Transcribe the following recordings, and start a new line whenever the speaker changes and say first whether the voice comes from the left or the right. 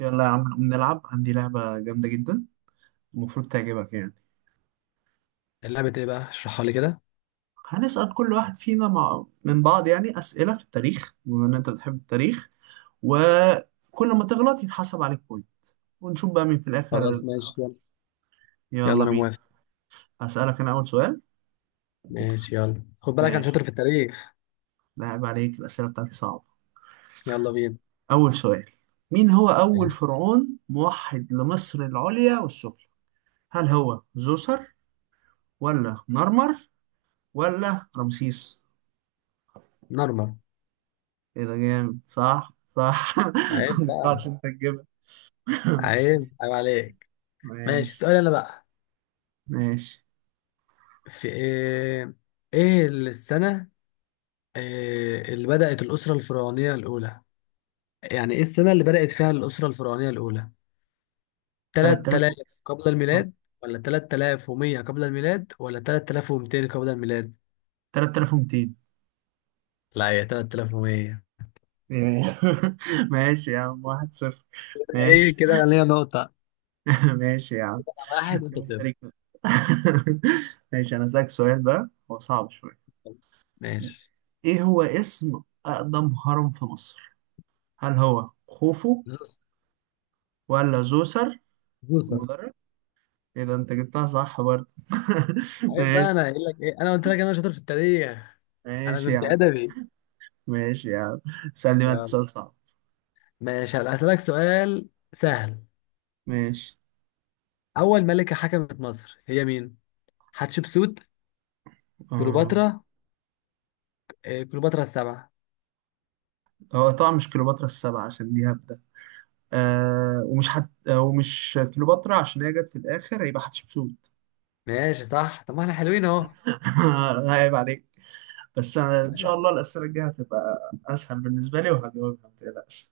right: يلا يا عم، نقوم نلعب. عندي لعبة جامدة جدا المفروض تعجبك يعني.
left: اللعبة ايه بقى؟ اشرحها لي كده.
right: هنسأل كل واحد فينا مع من بعض يعني أسئلة في التاريخ، بما إن أنت بتحب التاريخ، وكل ما تغلط يتحسب عليك بوينت ونشوف بقى مين في الآخر.
left: خلاص ماشي، يلا. يلا
right: يلا
left: انا
right: بينا.
left: موافق.
right: هسألك أنا أول سؤال.
left: ماشي يلا، خد بالك انا
right: ماشي.
left: شاطر في التاريخ.
right: لعب عليك، الأسئلة بتاعتي صعبة.
left: يلا بينا.
right: أول سؤال: مين هو أول
left: ماشي.
right: فرعون موحد لمصر العليا والسفلى؟ هل هو زوسر ولا مرمر ولا رمسيس؟
left: نورمال.
right: ايه ده جامد، صح صح
left: عيب
right: ما
left: بقى.
right: توقعتش انت تجيبها.
left: عيب عيب عليك. ماشي،
right: ماشي.
left: السؤال انا بقى.
right: ماشي.
left: في ايه؟ ايه السنة؟ إيه اللي بدأت الأسرة الفرعونية الأولى؟ يعني ايه السنة اللي بدأت فيها الأسرة الفرعونية الأولى؟
right: 3000
left: 3000 قبل
right: آه،
left: الميلاد ولا 3100 قبل الميلاد ولا 3200 قبل الميلاد؟
right: 3200.
left: لا، هي 3100.
right: إيه. ماشي يا عم، واحد صفر.
left: ايه
right: ماشي.
left: كده، انا ليا نقطة.
right: ماشي يا عم.
left: واحد انت
right: كده أنت
left: صفر.
right: ليك نقطة. ماشي، انا اسالك سؤال بقى هو صعب شويه.
left: ماشي.
right: ايه هو اسم اقدم هرم في مصر؟ هل هو خوفو
left: زوس.
right: ولا زوسر
left: زوسة.
right: المدرج؟ ايه ده، انت جبتها صح برضه.
left: عيب بقى، انا
right: ماشي.
left: قايل لك ايه، انا قلت لك انا شاطر في التاريخ.
right: ماشي
left: انا
right: يا
left: كنت
right: عم.
left: ادبي.
right: ماشي يا عم، سألني بقى
left: يلا.
right: سؤال صعب.
left: ماشي، هلا هسألك سؤال سهل.
right: ماشي.
left: اول ملكة حكمت مصر هي مين؟ حتشبسوت.
right: آه.
left: كليوباترا. إيه كليوباترا السبعة.
right: هو طبعا مش كليوباترا السبعة عشان دي هبدة. آه. ومش كليوباترا عشان هي جت في الآخر، هيبقى حتشبسوت.
left: ماشي صح، طب ما احنا حلوين اهو.
right: عيب عليك. بس أنا إن شاء
left: ماشي،
right: الله
left: ان
right: الأسئلة الجاية هتبقى أسهل بالنسبة لي وهجاوبها ما تقلقش.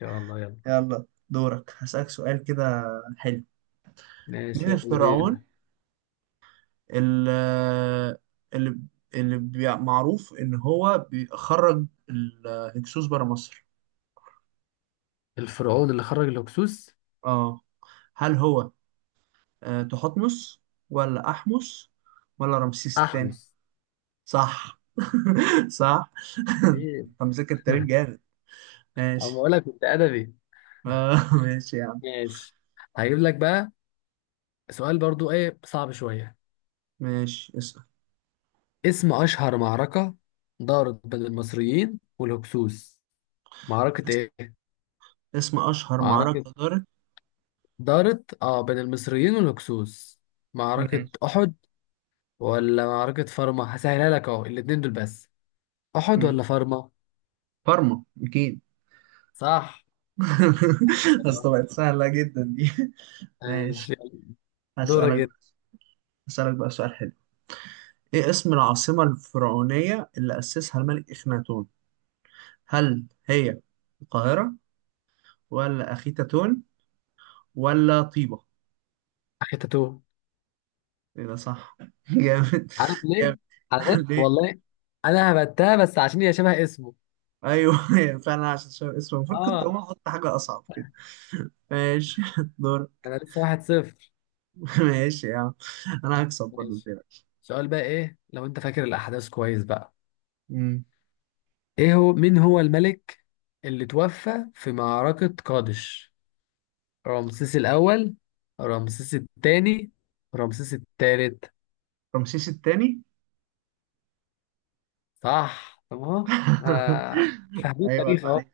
left: شاء الله، يلا.
right: يلا دورك، هسألك سؤال كده حلو.
left: ماشي
right: مين
left: يلا
right: الفرعون
left: بينا.
right: اللي اللي, اللي معروف إن هو بيخرج الهكسوس بره مصر؟
left: الفرعون اللي خرج الهكسوس.
right: اه. هل هو تحتمس ولا أحمس ولا رمسيس الثاني؟
left: احمس.
right: صح صح.
left: ايه.
right: انت مذاكر التاريخ جامد.
left: اما
right: ماشي.
left: اقول لك كنت ادبي.
right: ماشي يا عم.
left: ماشي، هجيب لك بقى سؤال برضو، ايه صعب شوية.
right: ماشي، اسأل.
left: اسم أشهر معركة دارت بين المصريين والهكسوس. معركة
right: اس-
left: إيه؟
right: اسم أشهر
left: معركة
right: معركة دارت.
left: دارت بين المصريين والهكسوس. معركة
right: ماشي.
left: أحد ولا معركة فارما؟ هسهلها لك أهو، الاتنين دول بس. أحد
right: ماشي.
left: ولا فارما؟
right: كارما أكيد.
left: صح،
right: أصل
left: والله.
right: بقت سهلة جدا دي. ماشي.
left: ماشي يلا. دورك
right: هسألك بقى
left: جدا.
right: هسألك بقى سؤال حلو. إيه اسم العاصمة الفرعونية اللي أسسها الملك إخناتون؟ هل هي القاهرة ولا أخيتاتون ولا طيبة؟
left: أخي تاتو.
right: ايه ده صح جامد
left: عارف ليه؟
right: جامد.
left: عشان
right: ليه؟
left: والله أنا هبتها بس عشان هي شبه اسمه.
right: ايوه، هي فعلا عشان شبه اسمه. المفروض كنت اقوم
left: آه.
right: احط حاجه اصعب كده. ماشي دور.
left: أنا لسه واحد صفر.
right: ماشي يا عم، انا هكسب برضه
left: ماشي،
right: متقلقش.
left: سؤال بقى، إيه لو أنت فاكر الأحداث كويس بقى.
right: أمم.
left: ايه هو؟ مين هو الملك اللي توفى في معركة قادش؟ رمسيس الأول، رمسيس الثاني، رمسيس الثالث.
right: رمسيس التاني.
left: صح، طب اهو. آه، فاهمين
right: ايوه
left: التاريخ
right: عيب
left: اهو.
right: عليك.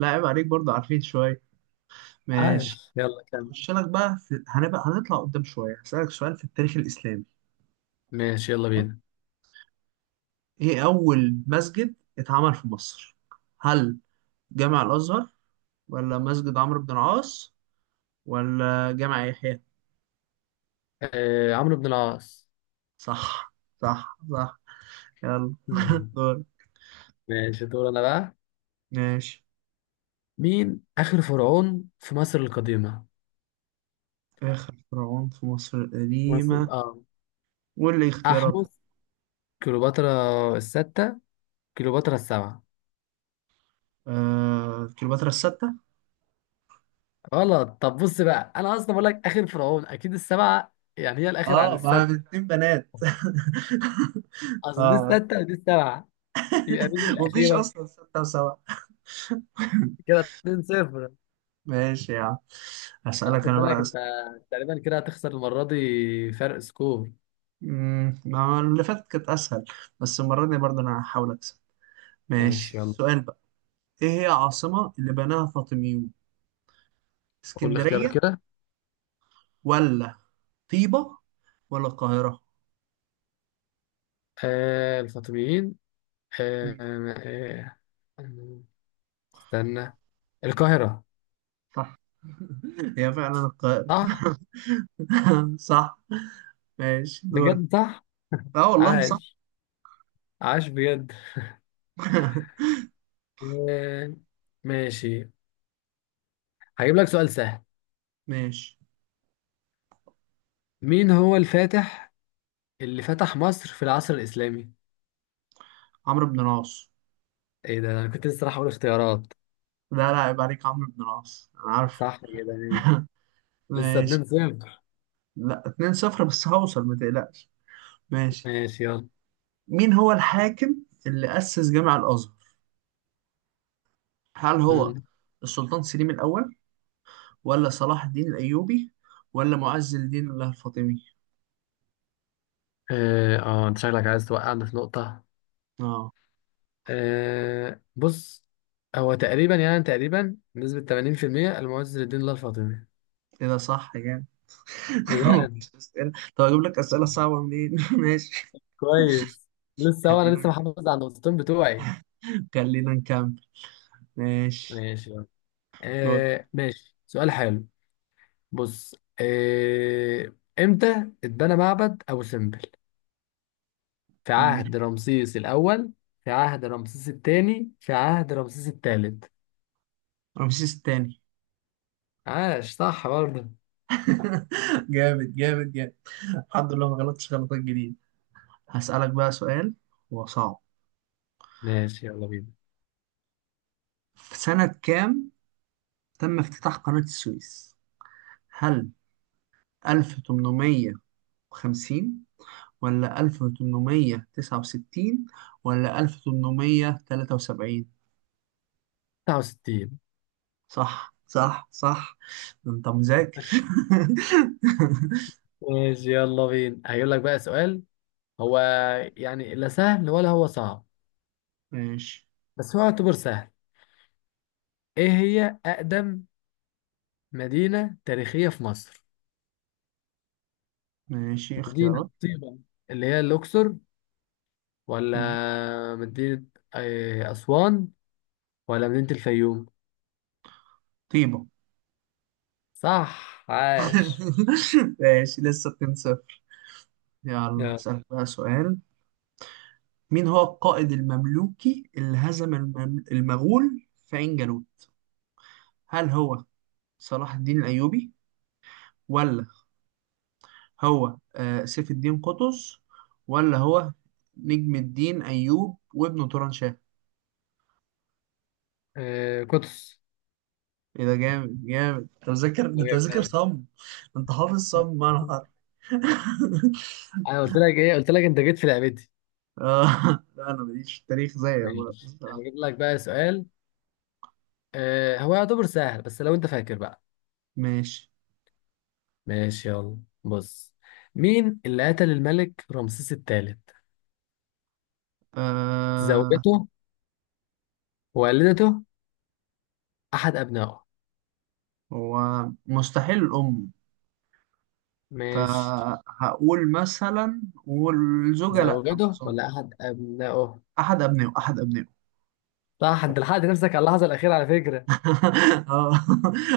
right: لا عيب عليك، برضه عارفين شويه. ماشي،
left: عاش، يلا كمل.
right: هخش لك بقى هنبقى هنطلع قدام شويه. هسألك سؤال في التاريخ الاسلامي.
left: ماشي يلا بينا.
right: ايه اول مسجد اتعمل في مصر؟ هل جامع الازهر ولا مسجد عمرو بن العاص ولا جامع يحيى؟
left: آه، عمرو بن العاص.
right: صح. صح صح. يلا
left: مم.
right: دور.
left: ماشي، دور انا بقى.
right: ماشي.
left: مين آخر فرعون في مصر القديمة؟
right: آخر فرعون في مصر
left: مصر،
right: القديمة؟
left: اه.
right: واللي اختيارات؟
left: أحمس، كليوباترا الستة، كليوباترا السبعة.
right: آه... كليوباترا الستة.
left: غلط، طب بص بقى، انا اصلا بقول لك اخر فرعون اكيد السبعه، يعني هي الاخر عن
right: اه ما هي
left: السادسه.
right: اتنين بنات.
left: اصل دي
right: اه.
left: السادسه ودي السبعه، يبقى مين
right: مفيش
left: الاخيره؟
right: اصلا ستة وسبعة.
left: كده 2 0.
right: ماشي يا عم.
left: لا،
right: هسألك
left: خد
right: انا
left: بالك
right: بقى
left: انت
right: أسئلة.
left: تقريبا كده هتخسر المره دي فرق سكور.
right: أمم، ما اللي فاتت كانت اسهل، بس المرة دي برضه انا هحاول اكسب. ماشي،
left: ماشي يلا.
right: السؤال بقى. ايه هي عاصمة اللي بناها فاطميون؟
left: قول لي اختيارك
right: اسكندرية
left: كده.
right: ولا طيبة ولا القاهرة؟
left: آه، الفاطميين. آه، آه. آه، استنى. القاهره.
right: صح. هي فعلا القاهرة.
left: صح.
right: صح. ماشي دورك.
left: بجد صح.
right: اه والله صح.
left: عاش. عاش بجد. آه. ماشي، هجيب لك سؤال سهل.
right: ماشي.
left: مين هو الفاتح اللي فتح مصر في العصر الإسلامي؟
right: عمرو بن العاص.
left: ايه ده، انا كنت لسه راح اقول اختيارات.
right: لا لا، عيب عليك. عمرو بن العاص، انا عارف.
left: صح كده، ماشي. لسه
right: ماشي.
left: 2 0.
right: لا 2 صفر، بس هوصل ما تقلقش. ماشي.
left: ماشي يلا.
right: مين هو الحاكم اللي أسس جامع الأزهر؟ هل هو
left: مم.
right: السلطان سليم الأول ولا صلاح الدين الأيوبي ولا معز الدين الله الفاطمي؟
left: اه، انت شكلك عايز توقعنا في نقطة.
right: اه
left: بص، هو تقريبا، بنسبة 80%، المعز لدين الله الفاطمي.
right: كده صح يعني.
left: بجد،
right: طب اجيب لك أسئلة صعبة منين؟ ماشي.
left: كويس. لسه هو، انا
right: خلينا
left: لسه محافظ على النقطتين بتوعي.
right: خلينا نكمل. ماشي
left: ماشي يلا.
right: دور.
left: ماشي، سؤال حلو. بص. آه. امتى اتبنى معبد ابو سمبل؟ في
right: اديني.
left: عهد رمسيس الأول، في عهد رمسيس الثاني، في عهد رمسيس الثالث.
right: رمسيس التاني.
left: عاش، صح برضه.
right: جامد جامد جامد. الحمد لله ما غلطتش غلطات جديدة. هسألك بقى سؤال، هو صعب.
left: ماشي يلا بينا.
right: في سنة كام تم افتتاح قناة السويس؟ هل 1850 ولا 1869 ولا 1873؟
left: 69.
right: صح صح صح. ده انت مذاكر.
left: ماشي يلا بينا، هيقول لك بقى سؤال، هو يعني لا سهل ولا هو صعب،
right: ماشي.
left: بس هو يعتبر سهل. ايه هي أقدم مدينة تاريخية في مصر؟
right: ماشي،
left: مدينة
right: اختيارات.
left: طيبة اللي هي الأقصر، ولا
right: مم.
left: مدينة أسوان، ولا مدينة الفيوم؟
right: طيبة.
left: صح، عاش.
right: ماشي، لسه 2-0. يلا
left: يلا.
right: اسألك بقى سؤال. مين هو القائد المملوكي اللي هزم المغول في عين جالوت؟ هل هو صلاح الدين الأيوبي ولا هو سيف الدين قطز ولا هو نجم الدين أيوب وابنه توران شاه؟
left: آه، قدس.
right: ايه ده جامد جامد، انت مذاكر، انت مذاكر صم. انت حافظ صم معنى
left: انا
right: حرف.
left: قلت لك ايه، قلت لك انت جيت في لعبتي.
right: آه. لا انا ماليش في التاريخ زيك بقى
left: ماشي،
right: بصراحة.
left: هجيب لك بقى سؤال. هو يعتبر سهل بس لو انت فاكر بقى.
right: ماشي.
left: ماشي يلا، بص. مين اللي قتل الملك رمسيس الثالث؟
right: آه.
left: زوجته، والدته، احد ابنائه.
right: هو مستحيل الأم،
left: ماشي.
right: فهقول مثلا والزوجة لأ ما
left: زوجته ولا
right: أظنش.
left: احد ابنائه؟
right: أحد أبنائه.
left: صح، انت لحقت نفسك على اللحظه الاخيره على فكره.
right: اه.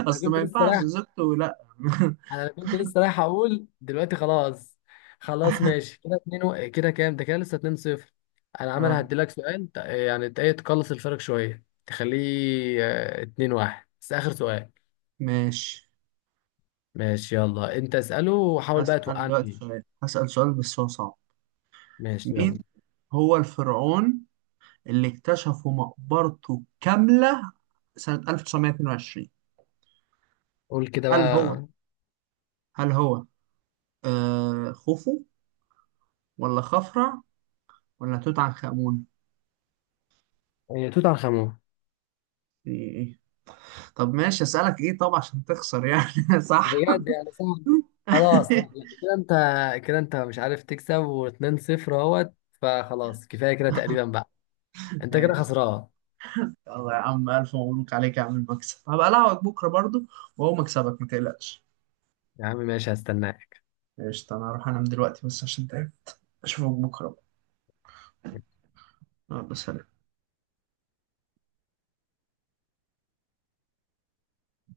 left: انا
right: أصل
left: كنت
right: ما
left: لسه
right: ينفعش
left: رايح
right: زوجته لأ.
left: انا كنت لسه رايح اقول دلوقتي خلاص. خلاص ماشي، كده اتنين كده كام ده، كده لسه 2 0. انا عمال
right: اه.
left: هديلك سؤال يعني ايه تقلص الفرق شويه، تخليه 2 1، بس اخر سؤال.
right: ماشي.
left: ماشي يلا، انت اساله وحاول بقى توقعني فيه.
right: هسأل سؤال بس هو صعب.
left: ماشي
right: مين
left: يلا.
right: هو الفرعون اللي اكتشفوا مقبرته كاملة سنة 1922؟
left: قول كده
right: هل هو
left: بقى.
right: هل هو خوفو ولا خفرع ولا توت عنخ آمون؟
left: توت عنخ امون.
right: إيه. إيه. طب ماشي، اسألك ايه طب عشان تخسر يعني؟ صح.
left: بجد يعني صعب. خلاص لا، لا، كده انت مش عارف تكسب و2 0 اهوت. فخلاص كفايه كده تقريبا بقى. انت كده
right: ماشي.
left: خسران.
right: يلا يا عم، ألف مبروك عليك يا عم المكسب. هبقى ألعبك بكرة برضو وهو مكسبك متقلقش.
left: يا عم ماشي، هستناك.
right: قشطة. أنا هروح أنام دلوقتي بس عشان تعب. أشوفك بكرة بقى. يلا سلام.